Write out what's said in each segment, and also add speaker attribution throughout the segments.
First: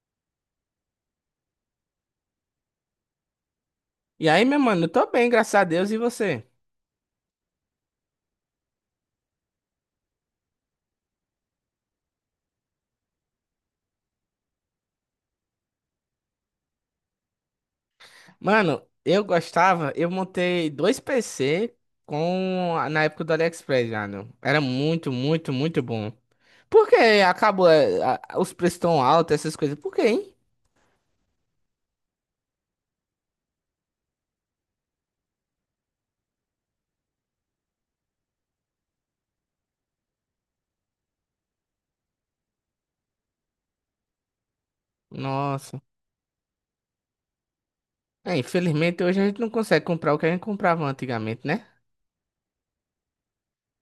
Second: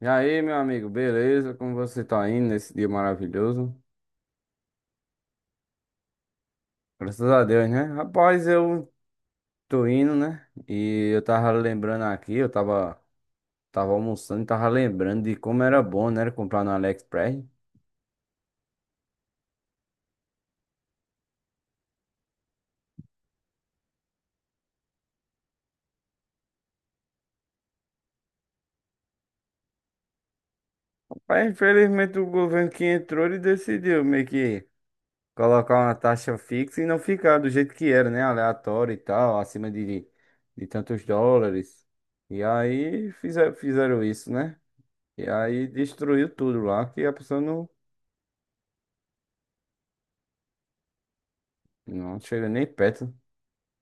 Speaker 1: E aí, meu amigo, beleza? Como você tá indo nesse dia maravilhoso?
Speaker 2: E aí, meu mano, eu tô bem, graças a Deus, e você?
Speaker 1: Graças a Deus, né? Rapaz, eu tô indo, né? E eu tava lembrando aqui, eu tava almoçando e tava lembrando de como era bom, né? Comprar no AliExpress.
Speaker 2: Mano, eu gostava, eu montei dois PC com na época do AliExpress já, né? Era muito, muito, muito bom. Por que acabou os preços tão altos, essas coisas? Por quê, hein?
Speaker 1: Mas infelizmente o governo que entrou, ele decidiu meio que colocar uma taxa fixa e não ficar do jeito que era, né? Aleatório e tal, acima de tantos dólares. E aí fizeram isso, né? E aí
Speaker 2: Nossa.
Speaker 1: destruiu tudo lá, que a pessoa não.
Speaker 2: É, infelizmente hoje a gente não consegue comprar o que a gente comprava antigamente, né?
Speaker 1: Não chega nem perto.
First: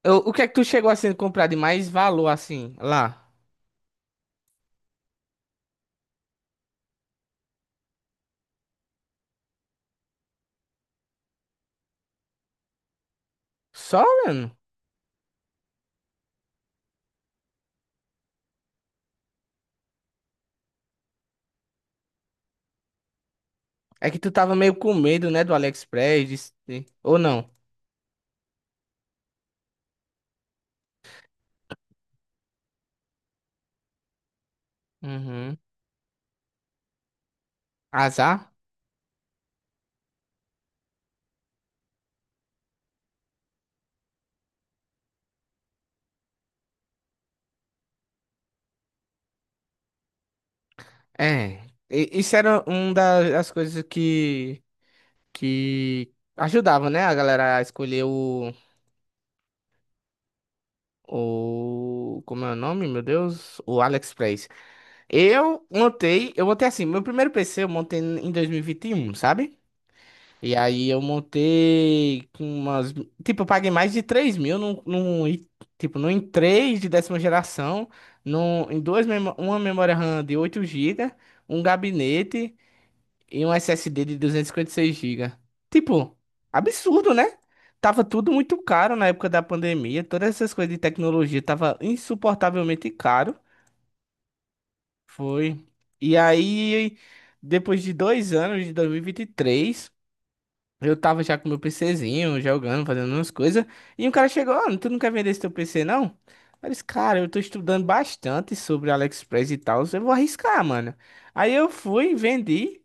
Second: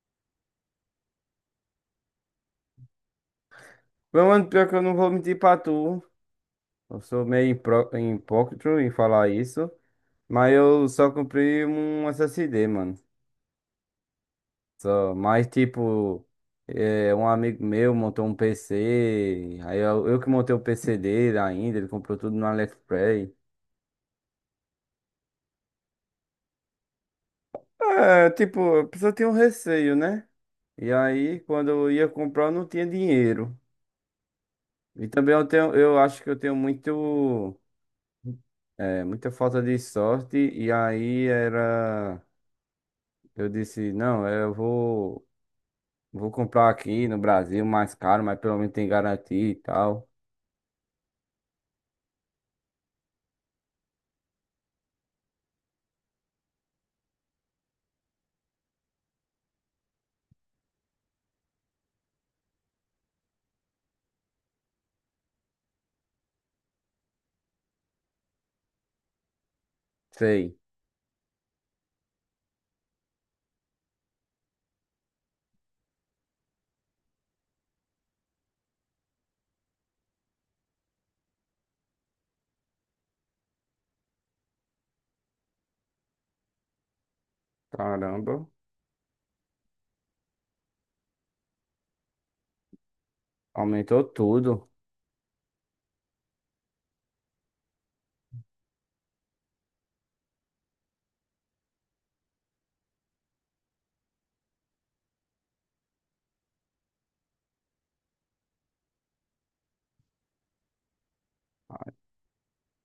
Speaker 2: O que é que tu chegou assim a comprar de mais valor assim lá?
Speaker 1: Meu mano, pior que eu não vou mentir pra tu. Eu sou meio hipócrita em falar isso. Mas eu só comprei um SSD, mano.
Speaker 2: Só, mano?
Speaker 1: Só, mas tipo, um amigo meu montou um PC. Aí eu que montei o PC dele ainda, ele comprou tudo no AliExpress.
Speaker 2: É que tu tava meio com medo, né, do AliExpress, ou não?
Speaker 1: É, tipo, a pessoa tem um receio, né? E aí, quando eu ia comprar, eu não tinha dinheiro. E também eu
Speaker 2: Uhum.
Speaker 1: tenho, eu acho que eu tenho muito.
Speaker 2: Azar?
Speaker 1: É, muita falta de sorte. E aí era. Eu disse, não, é, eu vou comprar aqui no Brasil mais caro, mas pelo menos tem garantia e tal.
Speaker 2: É, isso era uma das coisas que ajudava, né, a galera a escolher o, como é o nome, meu Deus? O AliExpress. Eu montei assim, meu primeiro PC eu montei em dois mil e vinte e um, sabe? E
Speaker 1: Sei.
Speaker 2: aí eu montei com umas, tipo, eu paguei mais de 3 mil num i3 de 10ª geração, num, em duas, memo- uma memória RAM de 8 GB, um gabinete, e um SSD de duzentos e cinquenta e seis GB. Tipo, absurdo, né? Tava tudo
Speaker 1: Caramba.
Speaker 2: muito caro na época da pandemia, todas essas coisas de tecnologia tava insuportavelmente caro.
Speaker 1: Aumentou tudo.
Speaker 2: Foi. E aí, depois de 2 anos, de dois mil e vinte e três eu tava já com meu PCzinho, jogando, fazendo umas coisas. E um cara chegou, ó, tu não quer vender esse teu PC, não? Eu disse, cara, eu tô estudando bastante sobre AliExpress e tal, eu vou arriscar, mano. Aí eu fui, vendi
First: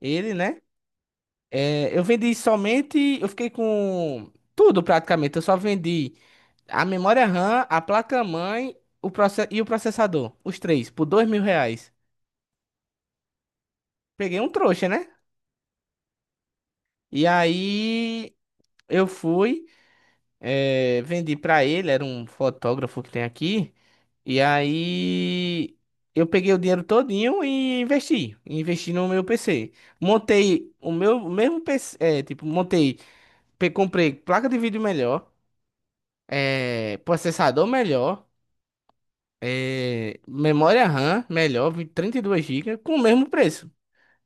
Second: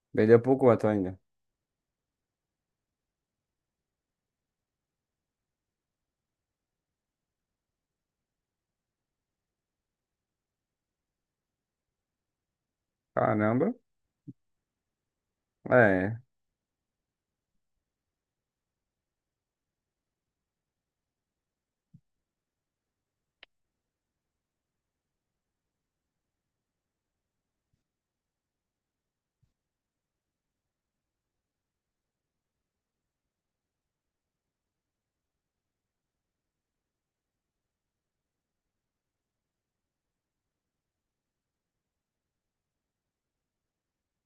Speaker 2: ele,
Speaker 1: Vendeu por
Speaker 2: né?
Speaker 1: quanto ainda?
Speaker 2: É, eu vendi somente. Eu fiquei com tudo praticamente. Eu só vendi a memória RAM, a placa-mãe e o processador. Os três, por R$ 2.000.
Speaker 1: Caramba.
Speaker 2: Peguei um trouxa, né?
Speaker 1: É.
Speaker 2: E aí eu fui, vendi pra ele, era um fotógrafo que tem aqui. E aí eu peguei o dinheiro todinho e investi. Investi no meu PC. Montei o meu o mesmo PC, montei, comprei placa de vídeo melhor, processador melhor, memória RAM melhor, 32 GB, com o mesmo preço.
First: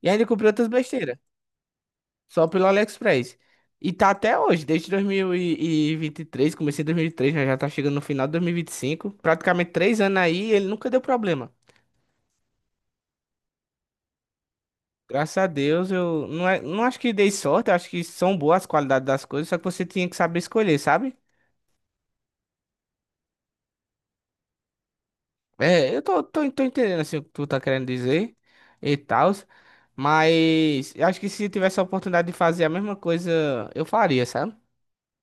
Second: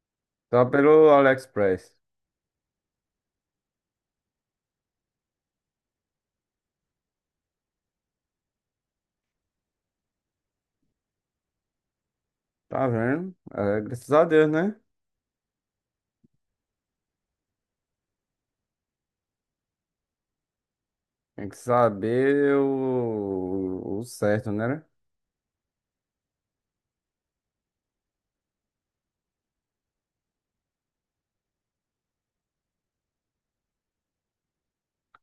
Speaker 2: E ainda comprei
Speaker 1: Só
Speaker 2: outras
Speaker 1: pelo
Speaker 2: besteiras,
Speaker 1: AliExpress.
Speaker 2: só pelo AliExpress. E tá até hoje, desde 2023, comecei em 2023, já já tá chegando no final de 2025, praticamente 3 anos aí, e ele nunca deu problema.
Speaker 1: Tá vendo? É, graças a Deus, né?
Speaker 2: Graças a Deus, eu não, é- não acho que dei sorte, eu acho que são boas as qualidades das coisas, só que você tinha que saber escolher, sabe?
Speaker 1: Tem que saber o certo, né?
Speaker 2: É, eu tô entendendo assim, o que tu tá querendo dizer e tal, mas eu acho que se tivesse a oportunidade de fazer a mesma coisa, eu faria, sabe?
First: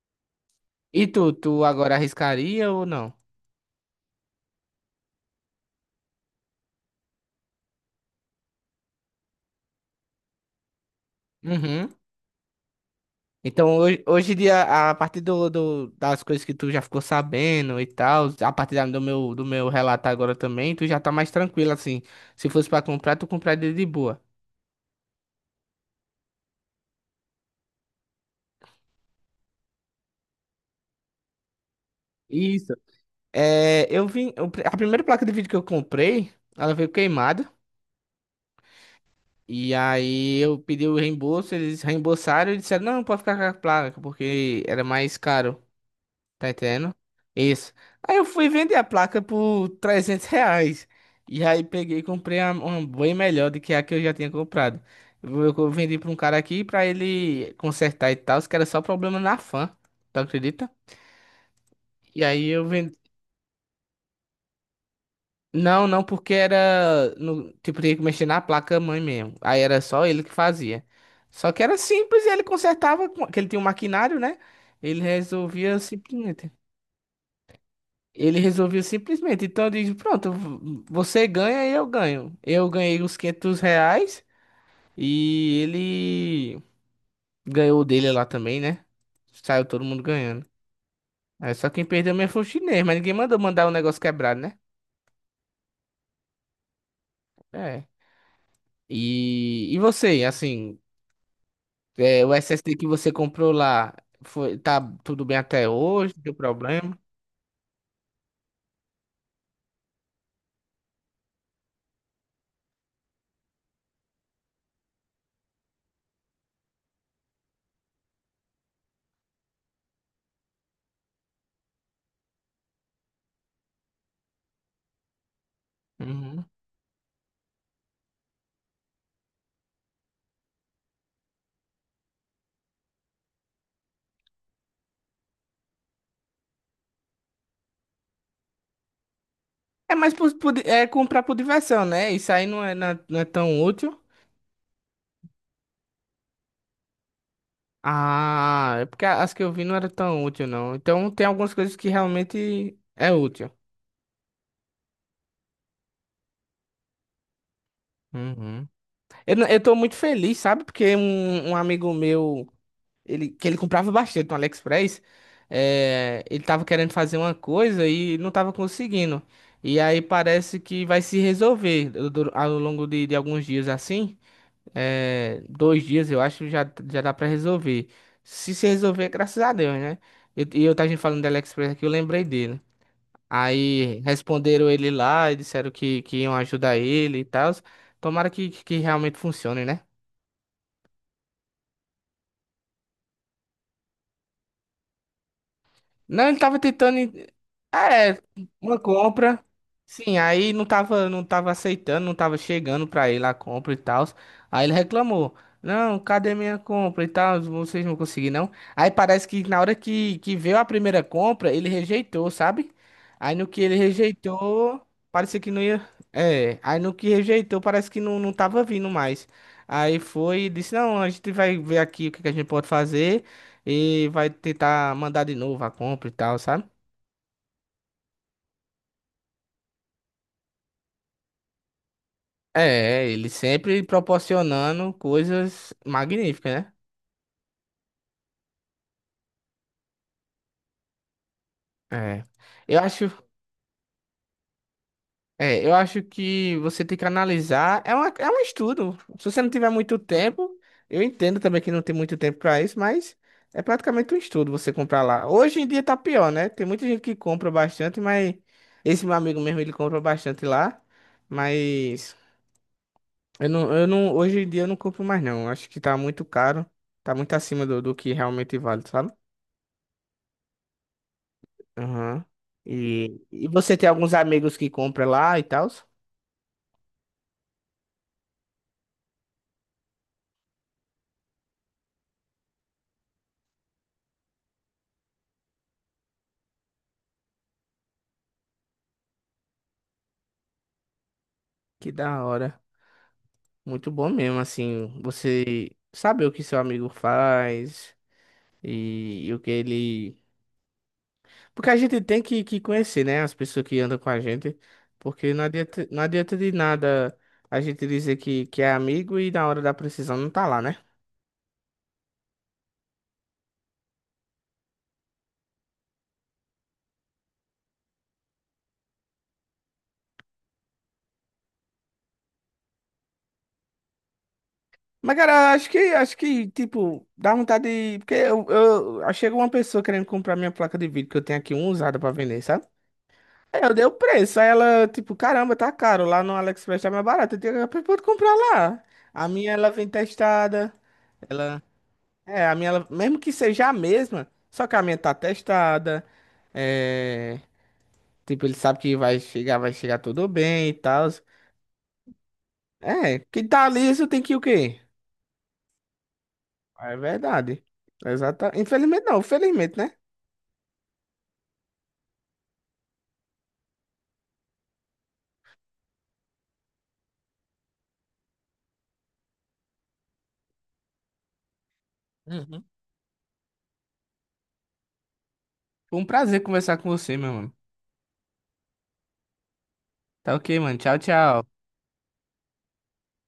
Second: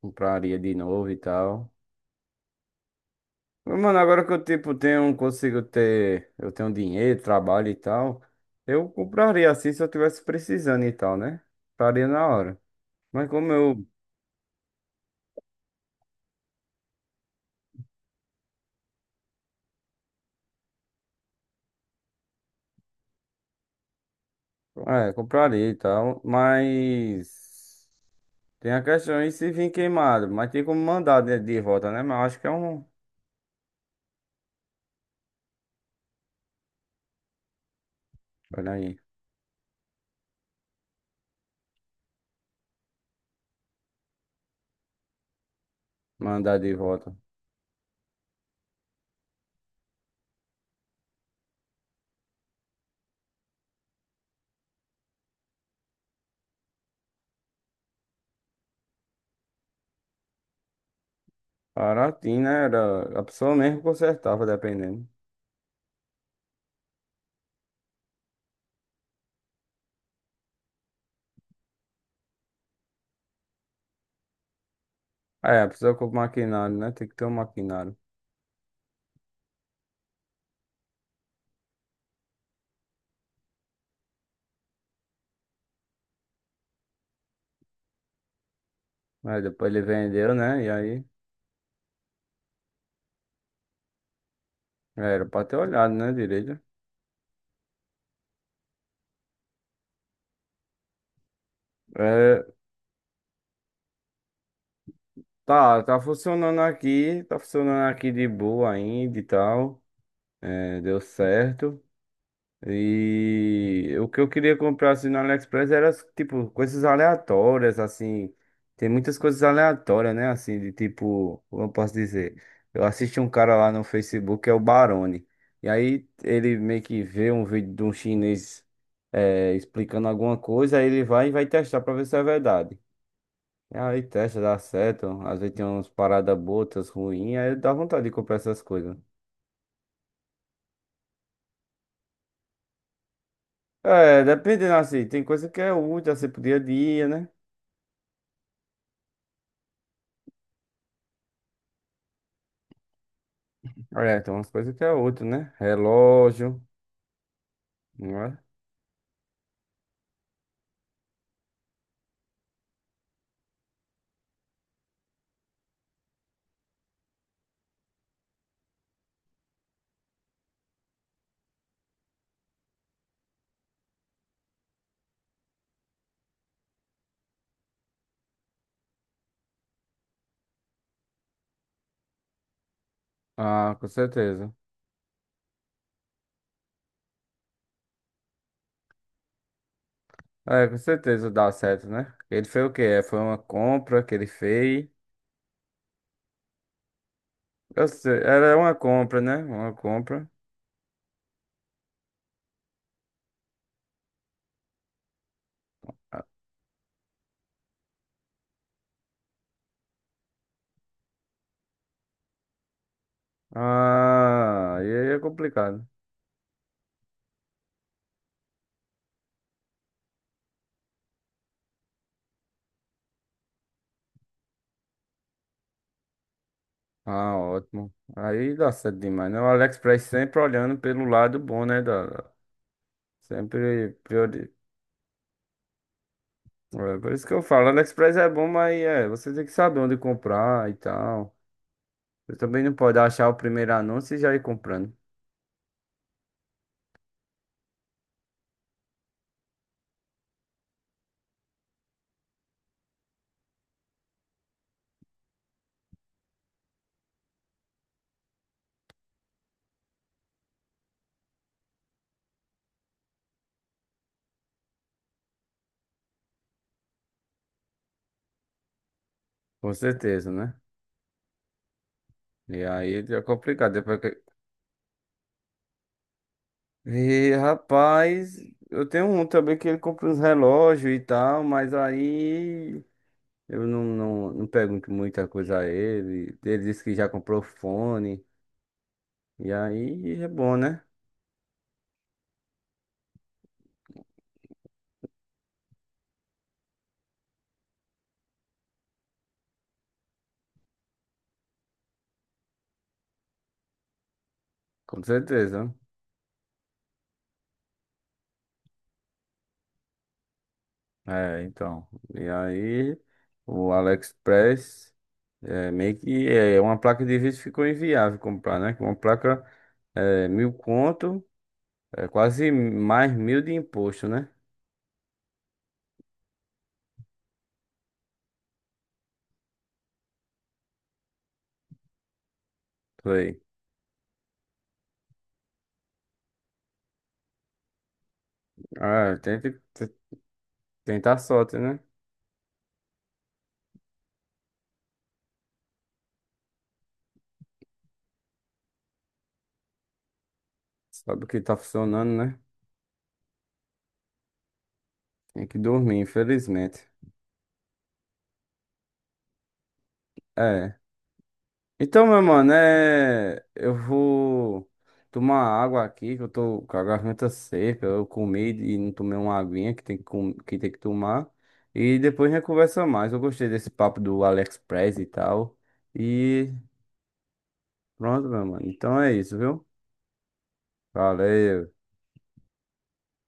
Speaker 1: Compraria de
Speaker 2: E
Speaker 1: novo e
Speaker 2: tu
Speaker 1: tal.
Speaker 2: agora arriscaria ou não?
Speaker 1: Mano, agora que eu, tipo, tenho, consigo ter, eu tenho dinheiro, trabalho e tal, eu compraria assim se eu tivesse precisando e tal, né?
Speaker 2: Uhum.
Speaker 1: Compraria na hora. Mas como
Speaker 2: Então,
Speaker 1: eu,
Speaker 2: hoje em dia, a partir do das coisas que tu já ficou sabendo e tal, a partir do meu relato agora também, tu já tá mais tranquilo, assim. Se fosse pra comprar, tu compraria de boa.
Speaker 1: é, compraria e tal, mas tem a questão de se vir queimado, mas tem como mandar de volta, né? Mas eu acho que é
Speaker 2: Isso.
Speaker 1: um,
Speaker 2: É, a primeira placa de vídeo que eu comprei, ela veio queimada.
Speaker 1: olha aí,
Speaker 2: E aí eu pedi o reembolso, eles reembolsaram e disseram, não, pode ficar com a placa, porque era mais caro, tá
Speaker 1: mandar de
Speaker 2: entendendo?
Speaker 1: volta.
Speaker 2: Isso. Aí eu fui vender a placa por R$ 300. E aí peguei e comprei uma bem melhor do que a que eu já tinha comprado. Eu vendi pra um cara aqui pra ele consertar e tal, que era só problema na fan, tu acredita? E
Speaker 1: Baratinho,
Speaker 2: aí
Speaker 1: né?
Speaker 2: eu
Speaker 1: Era, a pessoa mesmo consertava, dependendo.
Speaker 2: Não, não, porque era. No, Tipo, tinha que mexer na placa-mãe mesmo. Aí era só ele que fazia. Só que era simples, ele consertava, que ele tinha um maquinário, né? Ele
Speaker 1: É, a
Speaker 2: resolvia
Speaker 1: pessoa com o
Speaker 2: simplesmente.
Speaker 1: maquinário, né? Tem que ter um maquinário.
Speaker 2: Ele resolvia simplesmente. Então eu disse, pronto, você ganha e eu ganho. Eu ganhei os R$ 500 e ele ganhou o dele lá também, né?
Speaker 1: Aí
Speaker 2: Saiu
Speaker 1: depois ele
Speaker 2: todo mundo
Speaker 1: vendeu,
Speaker 2: ganhando.
Speaker 1: né? E aí...
Speaker 2: Aí só quem perdeu mesmo foi o chinês, mas ninguém mandou mandar o negócio quebrado, né?
Speaker 1: Era pra ter olhado, né, direito.
Speaker 2: É. E você, assim. É, o
Speaker 1: É,
Speaker 2: SSD que você comprou lá, foi, tá tudo bem até
Speaker 1: tá
Speaker 2: hoje? Deu
Speaker 1: funcionando
Speaker 2: problema?
Speaker 1: aqui, tá funcionando aqui de boa ainda e tal. É, deu certo. E o que eu queria comprar assim no AliExpress era tipo coisas aleatórias, assim. Tem muitas coisas aleatórias, né? Assim, de tipo, como eu posso dizer? Eu assisti um cara lá no Facebook, que é o Barone. E aí
Speaker 2: Uhum.
Speaker 1: ele meio que vê um vídeo de um chinês explicando alguma coisa, aí ele vai e vai testar pra ver se é verdade. E aí testa, dá certo. Às vezes tem umas paradas botas ruins, aí dá vontade de comprar essas coisas.
Speaker 2: É mais é comprar por diversão, né? Isso aí não é, não é tão útil.
Speaker 1: É, dependendo assim, tem coisa que é útil, assim, pro dia a dia, né?
Speaker 2: Ah, é porque as que eu vi não era tão útil, não. Então tem algumas coisas que realmente é útil.
Speaker 1: É, tem umas coisas que é útil, né? Relógio, não é?
Speaker 2: Uhum. Eu, não- eu tô muito feliz, sabe? Porque um amigo meu, ele, que ele comprava bastante no AliExpress, é, ele tava querendo fazer uma coisa e não tava conseguindo. E aí parece que vai se resolver ao longo de alguns dias assim. 2 dias eu acho, já já dá pra resolver. Se resolver, graças a Deus, né? E eu, tava gente falando do AliExpress aqui, eu lembrei dele.
Speaker 1: Ah, com
Speaker 2: Aí
Speaker 1: certeza.
Speaker 2: responderam ele lá e disseram que iam ajudar ele e tal. Tomara que realmente funcione, né?
Speaker 1: É, com certeza dá certo, né? Ele fez o quê? É, foi uma compra que ele fez.
Speaker 2: Não, ele tava tentando.
Speaker 1: Eu sei,
Speaker 2: É,
Speaker 1: era uma
Speaker 2: uma
Speaker 1: compra, né?
Speaker 2: compra.
Speaker 1: Uma
Speaker 2: Sim,
Speaker 1: compra.
Speaker 2: aí não tava aceitando, não tava chegando pra ele a compra e tal. Aí ele reclamou. Não, cadê minha compra e tal? Vocês não conseguiram, não. Aí parece que na hora que veio a primeira compra, ele rejeitou, sabe? Aí no que ele
Speaker 1: Ah, e
Speaker 2: rejeitou,
Speaker 1: aí é
Speaker 2: parecia que não
Speaker 1: complicado.
Speaker 2: ia. É, aí no que rejeitou, parece que não tava vindo mais. Aí foi e disse: Não, a gente vai ver aqui o que que a gente pode fazer e vai tentar mandar de novo a compra e tal, sabe?
Speaker 1: Ah, ótimo. Aí dá certo demais, né? O AliExpress sempre olhando pelo lado bom, né? Da,
Speaker 2: É, ele sempre
Speaker 1: sempre priori...
Speaker 2: proporcionando coisas magníficas, né?
Speaker 1: É, por isso que eu falo, AliExpress é bom, mas é, você tem que saber onde comprar e tal.
Speaker 2: É.
Speaker 1: Você também não
Speaker 2: Eu
Speaker 1: pode
Speaker 2: acho,
Speaker 1: achar o primeiro anúncio e já ir comprando.
Speaker 2: eu acho que você tem que analisar. É, é um estudo. Se você não tiver muito tempo, eu entendo também que não tem muito tempo pra isso, mas é praticamente um estudo você comprar lá. Hoje em dia tá pior, né? Tem muita gente que compra bastante, mas esse meu amigo mesmo, ele compra bastante lá. Mas eu não, hoje em dia eu não compro mais não. Acho que tá muito caro. Tá muito acima do que realmente vale, sabe?
Speaker 1: Com certeza, né?
Speaker 2: Aham.
Speaker 1: E aí
Speaker 2: E,
Speaker 1: é
Speaker 2: e
Speaker 1: complicado.
Speaker 2: você tem
Speaker 1: Depois que...
Speaker 2: alguns amigos que compra lá e tal?
Speaker 1: E rapaz, eu tenho um também que ele compra uns relógios e tal, mas aí eu não pergunto muita coisa a ele. Ele disse que já comprou fone. E aí é bom, né?
Speaker 2: Que da hora. Muito bom mesmo, assim, você saber o que seu amigo faz e o que ele. Porque a gente tem que conhecer, né? As pessoas que andam com a gente.
Speaker 1: Com
Speaker 2: Porque não
Speaker 1: certeza.
Speaker 2: adianta, não adianta de nada a gente dizer que é amigo e na hora da precisão não tá lá, né?
Speaker 1: É, então. E aí, o AliExpress é, meio que é, é uma placa de vídeo ficou inviável comprar, né? Que é uma placa é, mil conto, é quase mais mil de imposto, né?
Speaker 2: Mas, cara, acho que, tipo, dá vontade de... Porque aí chega uma pessoa querendo comprar minha placa de vídeo, que eu tenho aqui uma usada pra vender, sabe?
Speaker 1: Foi.
Speaker 2: Aí eu dei o preço, aí ela, tipo, caramba, tá caro, lá no AliExpress tá mais barato, eu tenho que pode comprar lá.
Speaker 1: Ah,
Speaker 2: A
Speaker 1: tem que
Speaker 2: minha, ela vem testada,
Speaker 1: tentar a sorte,
Speaker 2: ela...
Speaker 1: né?
Speaker 2: É, a minha, ela, mesmo que seja a mesma, só que a minha tá testada, é... Tipo, ele sabe que vai chegar tudo bem e tal.
Speaker 1: Sabe o que tá funcionando, né?
Speaker 2: É, que tá liso tem que o quê?
Speaker 1: Tem que dormir, infelizmente.
Speaker 2: É verdade. Exata. Infelizmente não, felizmente, né?
Speaker 1: É. Então, meu mano, é... eu vou tomar água aqui, que eu tô com a garganta seca. Eu comi e não tomei uma aguinha que tem que, que tem que tomar. E depois a gente
Speaker 2: Uhum.
Speaker 1: conversa mais. Eu gostei desse papo do AliExpress e tal.
Speaker 2: Foi um prazer
Speaker 1: E
Speaker 2: conversar com você, meu mano.
Speaker 1: pronto, meu mano. Então é isso, viu?
Speaker 2: Tá ok, mano. Tchau, tchau.
Speaker 1: Valeu.